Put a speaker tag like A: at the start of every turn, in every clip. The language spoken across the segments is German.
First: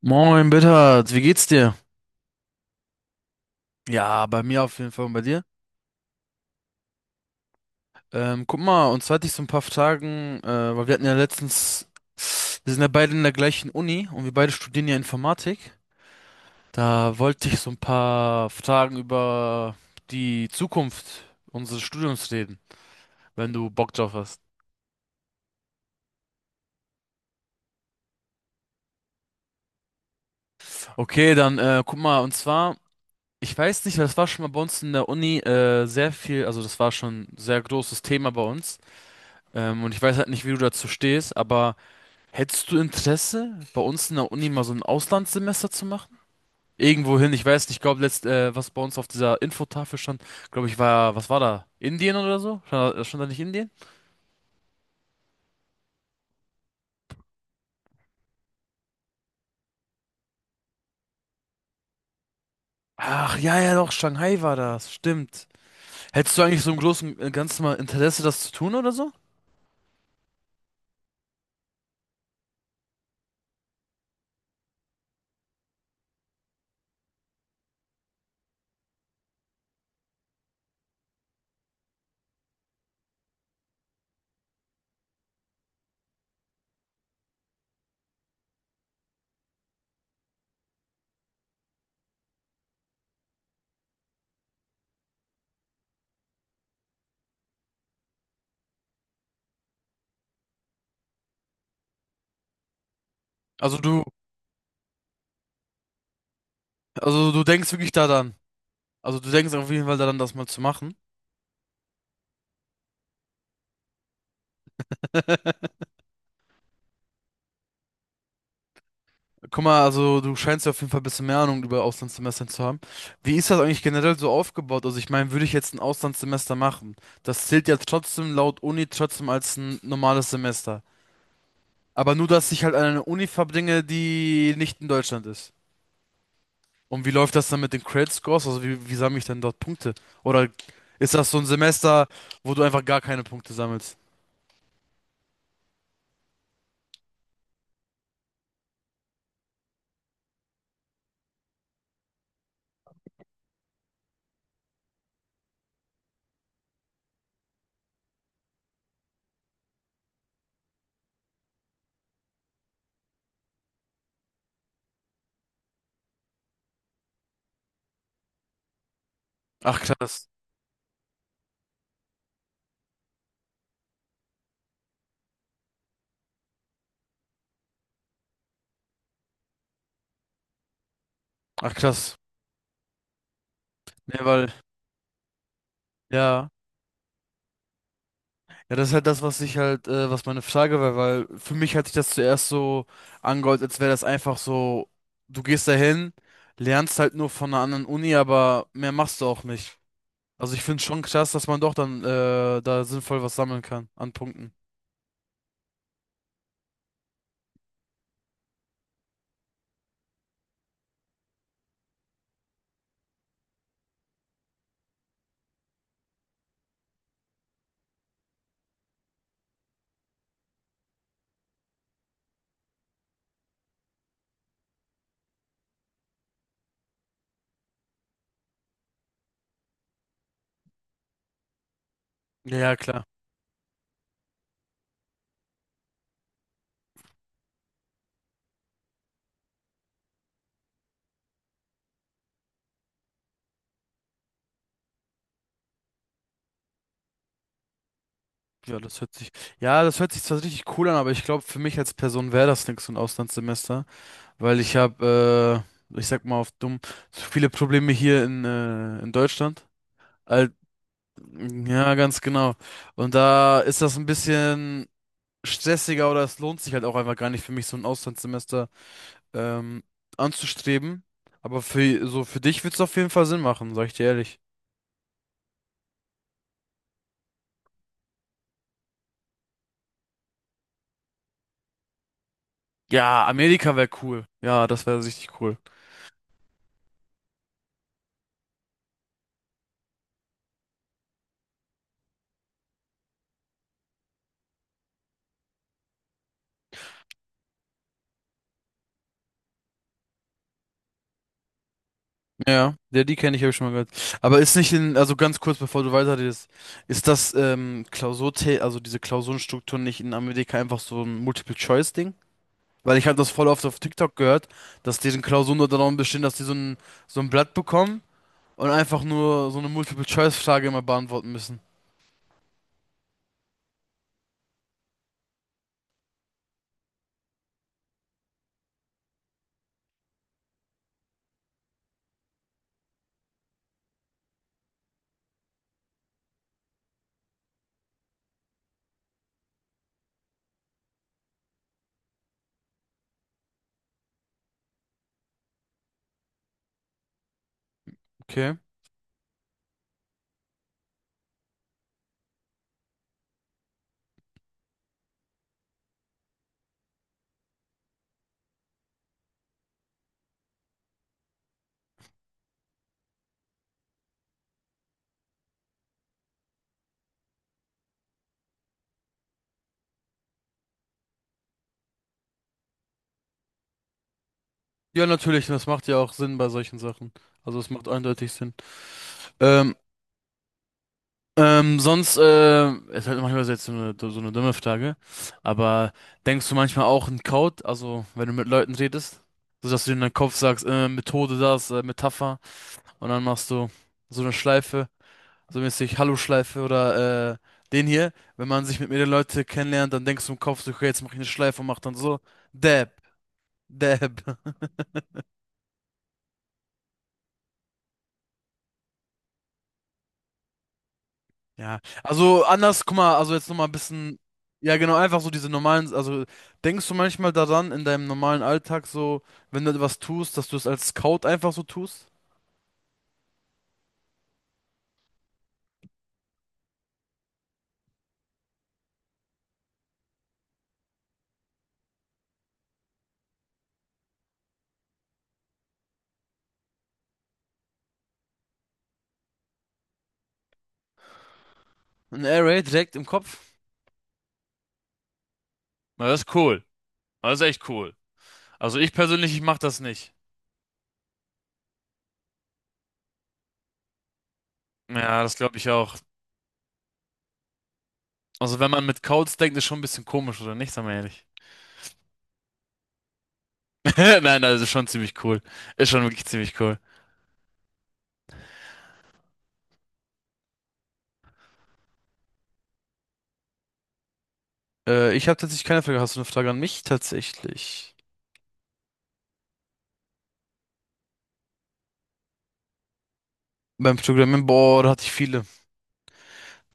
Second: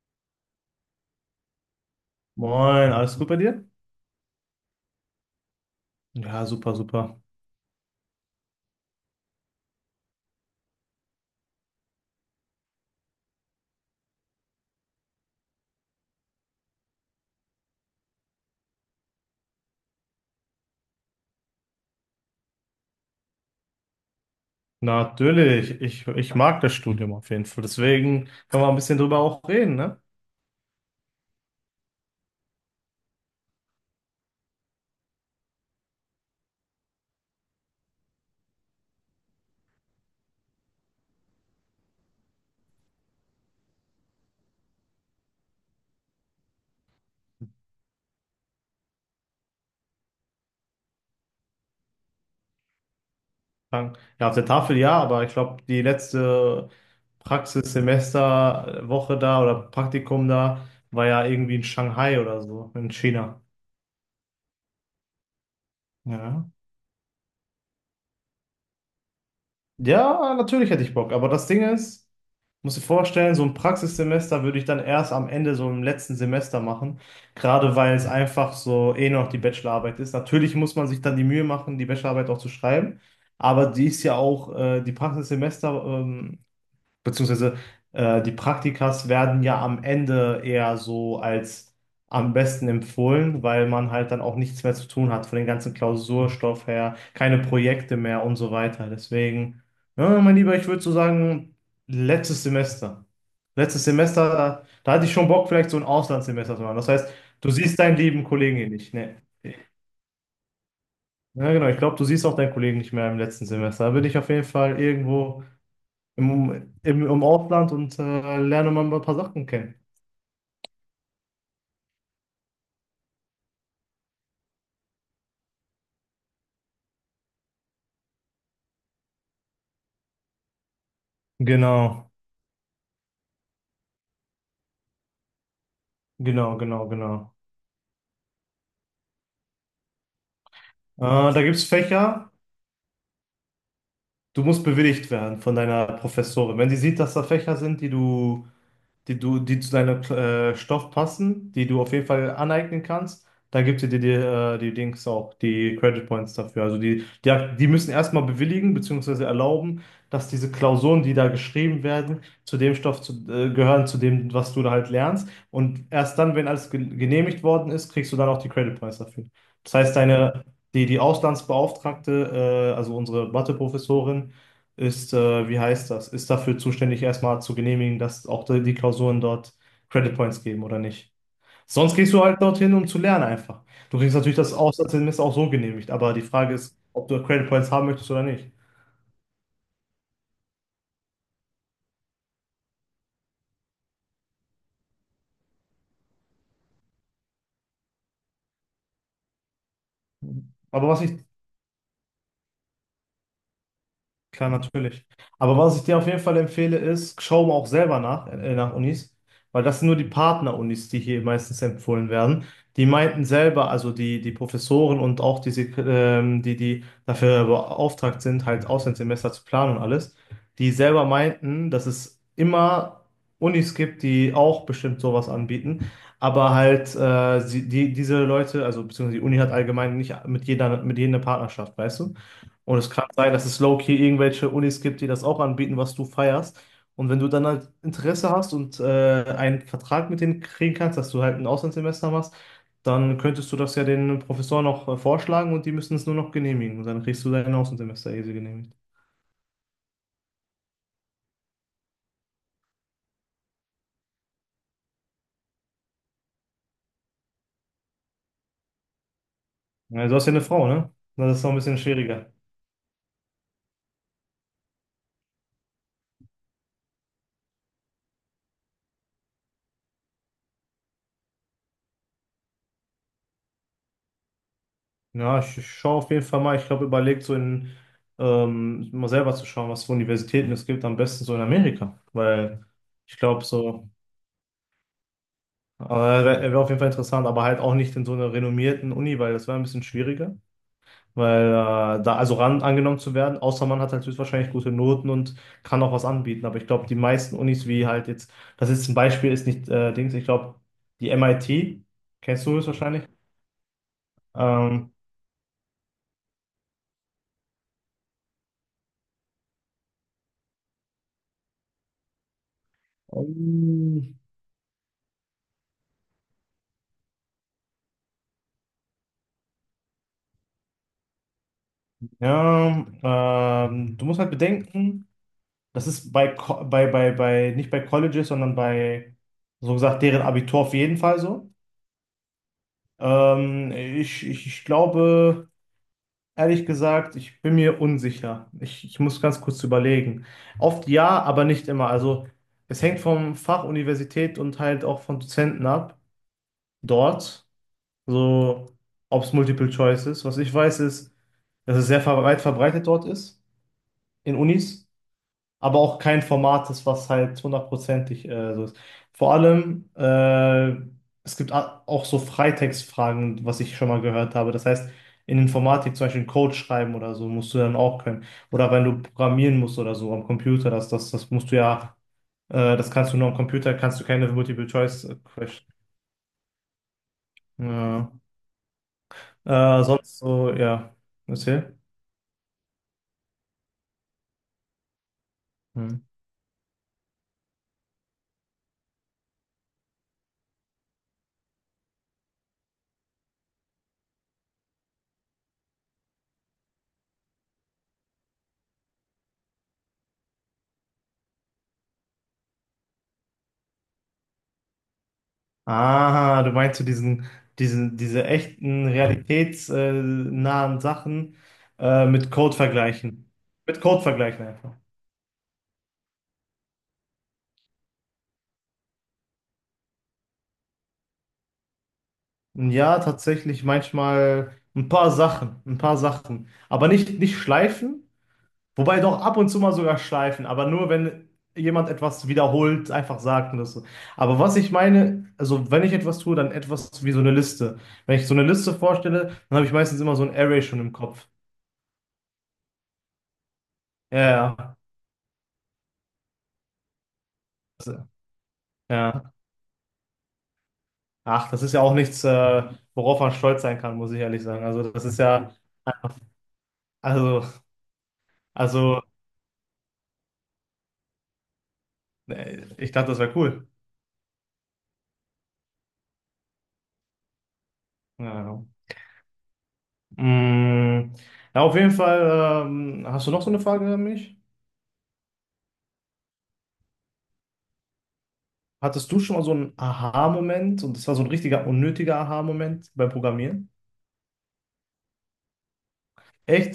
A: Moin, Bittert, wie geht's dir?
B: Moin, alles gut bei dir?
A: Ja, bei mir auf jeden Fall und bei dir.
B: Ja, super, super.
A: Guck mal, und zwar hatte ich so ein paar Fragen, weil wir hatten ja letztens, wir sind ja beide in der gleichen Uni und wir beide studieren ja Informatik. Da wollte ich so ein paar Fragen über die Zukunft unseres Studiums reden, wenn du Bock drauf hast.
B: Natürlich, ich mag das Studium auf jeden Fall. Deswegen können wir ein bisschen drüber auch reden, ne?
A: Okay, dann guck mal, und zwar, ich weiß nicht, weil das war schon mal bei uns in der Uni sehr viel, also das war schon ein sehr großes Thema bei uns. Und ich weiß halt nicht, wie du dazu stehst, aber hättest du Interesse, bei uns in der Uni mal so ein Auslandssemester zu machen? Irgendwohin, ich weiß nicht, ich glaube, was bei uns auf dieser Infotafel stand, glaube ich, war, was war da? Indien oder so? Stand da nicht Indien?
B: Sagen, ja, auf der Tafel ja, aber ich glaube, die letzte Praxissemesterwoche da oder Praktikum da war ja irgendwie in Shanghai oder so, in
A: Ach,
B: China.
A: ja, ja, doch, Shanghai war das, stimmt. Hättest du
B: Ja.
A: eigentlich so im Großen und Ganzen mal Interesse, das zu tun oder so?
B: Ja, natürlich hätte ich Bock, aber das Ding ist, musst du dir vorstellen, so ein Praxissemester würde ich dann erst am Ende, so im letzten Semester machen, gerade weil es einfach so eh noch die Bachelorarbeit ist. Natürlich muss man sich dann die Mühe machen, die Bachelorarbeit auch zu schreiben, aber die ist ja auch, die Praxissemester, beziehungsweise die Praktikas werden ja am Ende eher so als am besten empfohlen, weil man halt dann auch nichts mehr zu tun hat von den ganzen Klausurstoff her, keine Projekte mehr und so weiter. Deswegen, ja, mein Lieber, ich würde so sagen, letztes Semester.
A: Also
B: Letztes
A: du,
B: Semester, da hatte ich schon Bock, vielleicht so ein Auslandssemester zu machen. Das heißt,
A: also du
B: du
A: denkst
B: siehst
A: wirklich
B: deinen lieben
A: daran.
B: Kollegen hier nicht. Ne?
A: Also du denkst auf jeden Fall daran, das mal zu machen.
B: Ja, genau, ich glaube, du siehst auch deinen Kollegen nicht mehr im letzten Semester. Da bin ich auf jeden Fall irgendwo im Ausland und lerne mal ein paar Sachen
A: Guck
B: kennen.
A: mal, also du scheinst ja auf jeden Fall ein bisschen mehr Ahnung über Auslandssemestern zu haben. Wie ist das eigentlich generell so aufgebaut? Also ich meine, würde ich jetzt ein Auslandssemester machen, das zählt ja trotzdem laut Uni trotzdem als ein normales Semester.
B: Genau,
A: Aber nur, dass ich halt an eine Uni verbringe, die nicht in Deutschland ist.
B: genau, genau,
A: Und wie läuft
B: genau.
A: das dann mit den Credit Scores? Also wie sammle ich dann dort Punkte? Oder
B: Äh,
A: ist das so
B: Da
A: ein
B: gibt es
A: Semester,
B: Fächer.
A: wo du einfach gar keine Punkte sammelst?
B: Du musst bewilligt werden von deiner Professorin. Wenn sie sieht, dass da Fächer sind, die zu deinem Stoff passen, die du auf jeden Fall aneignen kannst, dann gibt sie dir die, die Dings auch, die Credit Points dafür. Also die müssen erstmal bewilligen bzw. erlauben, dass diese Klausuren, die da geschrieben werden, zu dem Stoff zu, gehören, zu dem, was du da halt lernst. Und erst dann, wenn alles genehmigt worden ist, kriegst du dann auch die Credit Points dafür. Das
A: Ach
B: heißt,
A: krass.
B: deine die Auslandsbeauftragte, also unsere Matheprofessorin, ist, wie heißt das, ist dafür zuständig, erstmal zu genehmigen, dass auch die Klausuren dort Credit Points geben oder nicht.
A: Ach
B: Sonst gehst
A: krass.
B: du halt dorthin, um zu lernen einfach. Du kriegst
A: Nee,
B: natürlich
A: weil,
B: das Auslandssemester auch so genehmigt, aber die
A: ja.
B: Frage ist, ob du Credit Points haben möchtest oder nicht.
A: Ja, das ist halt das, was ich halt, was meine Frage war, weil für mich hat sich das zuerst so angehört, als wäre das einfach so, du gehst dahin, lernst halt nur von einer anderen Uni, aber mehr machst du auch nicht. Also ich finde
B: Aber
A: schon
B: was ich,
A: krass, dass man doch dann da sinnvoll was sammeln kann an
B: klar,
A: Punkten.
B: natürlich. Aber was ich dir auf jeden Fall empfehle, ist, schau mal auch selber nach, nach Unis, weil das sind nur die Partner-Unis, die hier meistens empfohlen werden. Die meinten selber, also die Professoren und auch diese, die dafür beauftragt sind, halt Auslandssemester zu planen und alles, die selber meinten, dass es immer Unis gibt, die auch bestimmt sowas anbieten, aber halt diese Leute, also beziehungsweise die Uni hat allgemein nicht mit jeder, mit jeder eine Partnerschaft, weißt du?
A: Ja, ja,
B: Und es
A: klar.
B: kann sein, dass es low-key irgendwelche Unis gibt, die das auch anbieten, was du feierst. Und wenn du dann halt Interesse hast und einen Vertrag mit denen kriegen kannst, dass du halt ein Auslandssemester machst, dann könntest du das ja den Professoren noch vorschlagen und die müssen es nur noch genehmigen. Und dann kriegst du dein Auslandssemester easy genehmigt.
A: Ja, das hört sich, ja, das hört sich zwar richtig cool an, aber ich glaube, für mich als Person wäre das nichts, so ein Auslandssemester, weil ich sag mal auf dumm, zu viele Probleme hier in Deutschland.
B: Ja, du hast ja eine Frau, ne? Das ist noch ein bisschen
A: Ja, ganz
B: schwieriger.
A: genau. Und da ist das ein bisschen stressiger oder es lohnt sich halt auch einfach gar nicht für mich, so ein Auslandssemester ähm, anzustreben. Aber für so für dich wird's auf jeden Fall Sinn machen, sag ich dir ehrlich.
B: Ja, ich schaue auf jeden Fall mal. Ich glaube, überlegt so in, mal selber zu schauen, was für Universitäten es gibt, am besten so in Amerika. Weil ich
A: Ja,
B: glaube,
A: Amerika wäre
B: so.
A: cool. Ja, das wäre richtig cool.
B: Aber wäre auf jeden Fall interessant, aber halt auch nicht in so einer renommierten Uni, weil das wäre ein bisschen schwieriger, weil da also ran angenommen zu werden, außer man hat halt höchstwahrscheinlich gute Noten und kann auch was anbieten. Aber ich glaube, die meisten Unis, wie halt jetzt, das ist ein Beispiel, ist nicht Dings, ich glaube, die MIT, kennst du
A: Ja, der
B: höchstwahrscheinlich.
A: die kenne ich, habe ich schon mal gehört. Aber ist nicht
B: Ähm,
A: in, also ganz kurz, bevor du weiterredest, ist das also diese Klausurenstruktur nicht in Amerika einfach so ein Multiple-Choice-Ding? Weil ich habe das voll oft auf TikTok
B: ähm,
A: gehört, dass deren Klausuren nur darum bestehen, dass so ein Blatt bekommen und einfach nur so eine Multiple-Choice-Frage immer beantworten müssen.
B: ja, du musst halt bedenken, das ist bei, nicht bei Colleges, sondern bei, so gesagt, deren Abitur auf jeden Fall so. Ich glaube, ehrlich gesagt, ich bin mir unsicher. Ich muss ganz kurz überlegen. Oft ja, aber nicht immer. Also es hängt vom Fach, Universität und halt auch von Dozenten ab. Dort,
A: Okay.
B: so ob es Multiple Choice ist. Was ich weiß, ist, dass es sehr weit verbreitet dort ist, in Unis aber auch kein Format ist, was halt hundertprozentig so ist. Vor allem, es gibt auch so Freitextfragen, was ich schon mal gehört habe. Das heißt, in Informatik zum Beispiel einen Code schreiben oder so, musst du dann auch können. Oder wenn du programmieren musst oder so am Computer, das musst du ja, das kannst du nur am Computer, kannst du keine
A: Ja, natürlich,
B: Multiple-Choice-Question.
A: das macht ja auch Sinn bei solchen Sachen. Also es macht
B: Ja.
A: eindeutig Sinn. Ähm,
B: Sonst so, ja, erzähl.
A: sonst, ist halt manchmal jetzt so eine dumme Frage, aber
B: Hm.
A: denkst du manchmal auch in Code, also wenn du mit Leuten redest, so dass du in deinem Kopf sagst, Methode das, Metapher und dann machst du so eine Schleife, so mäßig Hallo-Schleife oder den hier. Wenn man sich mit mehreren Leuten kennenlernt, dann denkst du im Kopf so, okay, jetzt mach ich eine Schleife und mach dann so, Dab, Dab.
B: Ah, du meinst so diese echten, realitätsnahen Sachen
A: Ja,
B: mit
A: also
B: Code
A: anders, guck mal,
B: vergleichen.
A: also jetzt nochmal ein
B: Mit Code
A: bisschen,
B: vergleichen einfach.
A: ja genau, einfach so diese normalen, also denkst du manchmal daran in deinem normalen Alltag so, wenn du etwas tust, dass du es als Scout einfach so tust?
B: Ja, tatsächlich manchmal ein paar Sachen, ein paar Sachen. Aber nicht, nicht schleifen, wobei doch ab und zu mal sogar schleifen, aber nur wenn jemand etwas wiederholt, einfach sagt und das so. Aber was ich meine, also wenn ich etwas tue, dann etwas wie so eine Liste. Wenn ich so eine Liste vorstelle, dann habe ich meistens immer so ein Array schon im Kopf.
A: Ein Air Raid direkt im Kopf?
B: Ja,
A: Na, das ist cool. Das ist echt cool.
B: ja.
A: Also ich
B: Ja.
A: persönlich, ich mach das nicht.
B: Ach, das ist ja auch nichts, worauf man stolz sein kann, muss ich ehrlich sagen. Also das ist
A: Ja, das
B: ja,
A: glaube ich auch.
B: also,
A: Also wenn man mit
B: also,
A: Codes denkt, ist schon ein bisschen komisch, oder nicht? Sag mal ehrlich.
B: ich dachte, das wäre cool.
A: Nein, das ist schon ziemlich cool. Ist schon wirklich ziemlich cool.
B: Ja, ja. Mm, ja, auf jeden Fall, hast du noch so eine Frage an mich?
A: Ich habe tatsächlich keine Frage. Hast du eine Frage an mich tatsächlich?
B: Hattest du schon mal so einen Aha-Moment und das war so ein richtiger unnötiger Aha-Moment beim Programmieren?
A: Beim Programmieren, boah, da hatte ich viele.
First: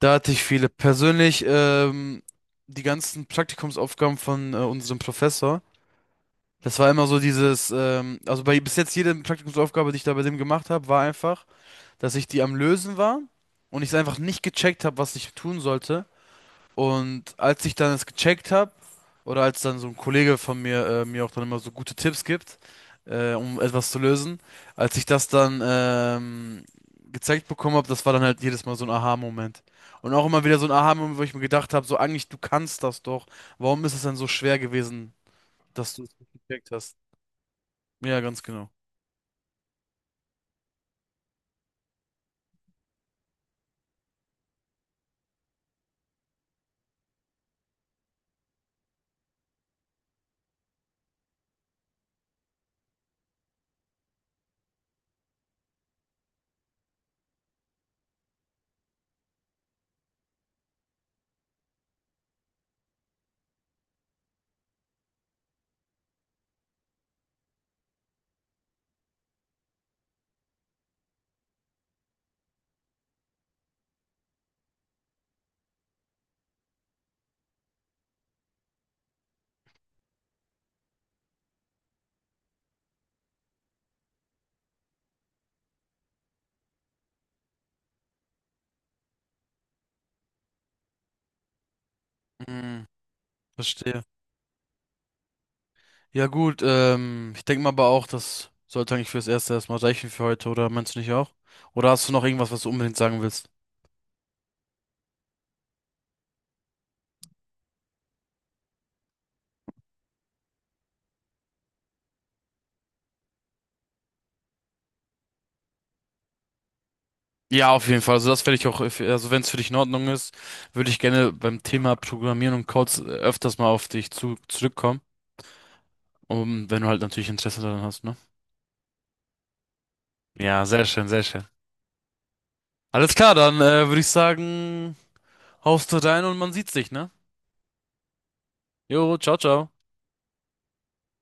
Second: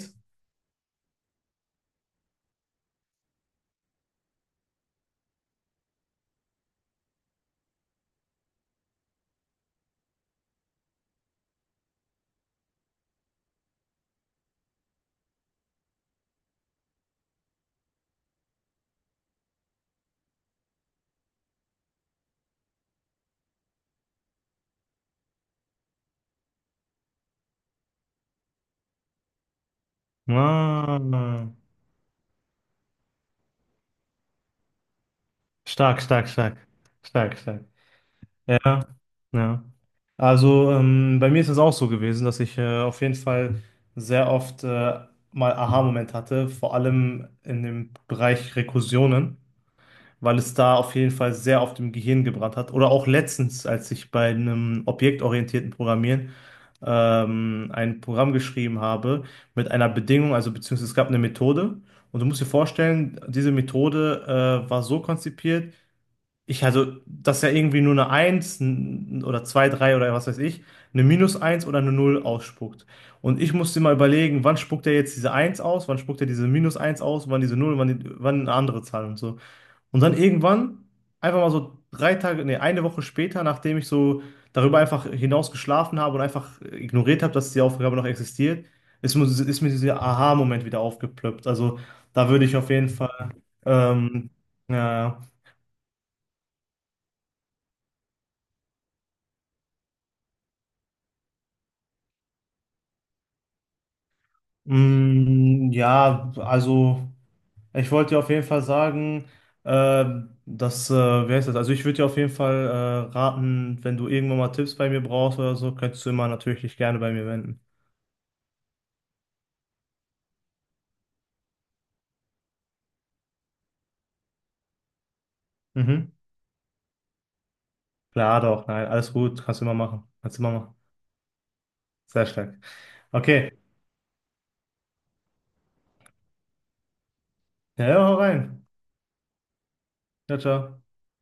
A: Da hatte ich viele. Persönlich, die ganzen Praktikumsaufgaben von unserem Professor, das war immer so dieses, also bei bis jetzt jede Praktikumsaufgabe, die ich da bei dem gemacht habe, war einfach, dass ich die am Lösen war und ich es einfach nicht gecheckt habe, was ich tun sollte. Und als ich dann es gecheckt habe, oder als dann so ein Kollege von mir mir auch dann immer so gute Tipps gibt, um etwas zu lösen, als ich das dann gezeigt bekommen habe, das war dann halt jedes Mal so ein Aha-Moment. Und auch immer wieder so ein
B: Ah,
A: Aha-Moment, wo ich mir gedacht habe, so eigentlich, du kannst das doch. Warum ist es denn so schwer gewesen, dass
B: stark,
A: du es
B: stark,
A: nicht
B: stark,
A: gecheckt hast?
B: stark, stark.
A: Ja, ganz genau.
B: Ja, ja. Also bei mir ist es auch so gewesen, dass ich auf jeden Fall sehr oft mal Aha-Moment hatte, vor allem in dem Bereich Rekursionen, weil es da auf jeden Fall sehr oft im Gehirn gebrannt hat. Oder auch letztens, als ich bei einem objektorientierten Programmieren ein Programm geschrieben habe mit einer Bedingung, also beziehungsweise es gab eine Methode. Und du musst dir vorstellen, diese Methode war so konzipiert, dass ja irgendwie nur eine eins oder 2 3 oder was weiß ich, eine minus eins oder eine null ausspuckt. Und ich musste mal überlegen, wann spuckt er jetzt diese eins aus, wann spuckt er diese minus eins aus, wann diese null wann, wann eine andere Zahl und so. Und dann irgendwann, einfach mal so drei Tage, nee, eine Woche später, nachdem ich so darüber einfach hinaus geschlafen habe und einfach ignoriert habe, dass die Aufgabe noch existiert, ist mir dieser Aha-Moment wieder aufgeplöppt. Also, da würde ich auf
A: Mm,
B: jeden Fall,
A: verstehe.
B: ähm, ja.
A: Ja gut, ich denke mal aber auch, das sollte eigentlich fürs Erste erstmal reichen für heute, oder meinst du nicht auch? Oder hast du noch irgendwas, was du unbedingt sagen willst?
B: Mm, ja, also ich wollte dir auf jeden Fall sagen, äh, dass, wer ist das? Also ich würde dir auf jeden Fall raten, wenn du irgendwann mal Tipps bei mir brauchst oder so, könntest du immer natürlich dich gerne bei mir wenden.
A: Ja, auf jeden Fall. Also das werde ich auch, also wenn es für dich in Ordnung ist, würde ich gerne beim Thema Programmieren und Codes öfters mal zurückkommen.
B: Mhm.
A: Und wenn du halt natürlich Interesse daran hast, ne?
B: Klar doch, nein, alles gut, kannst du immer machen. Kannst du immer
A: Ja,
B: machen.
A: sehr schön, sehr schön.
B: Sehr stark.
A: Alles klar,
B: Okay,
A: dann würde ich sagen, haust du rein und man sieht sich, ne?
B: ja, ja, hau rein.
A: Jo, ciao, ciao.
B: Ciao, ciao.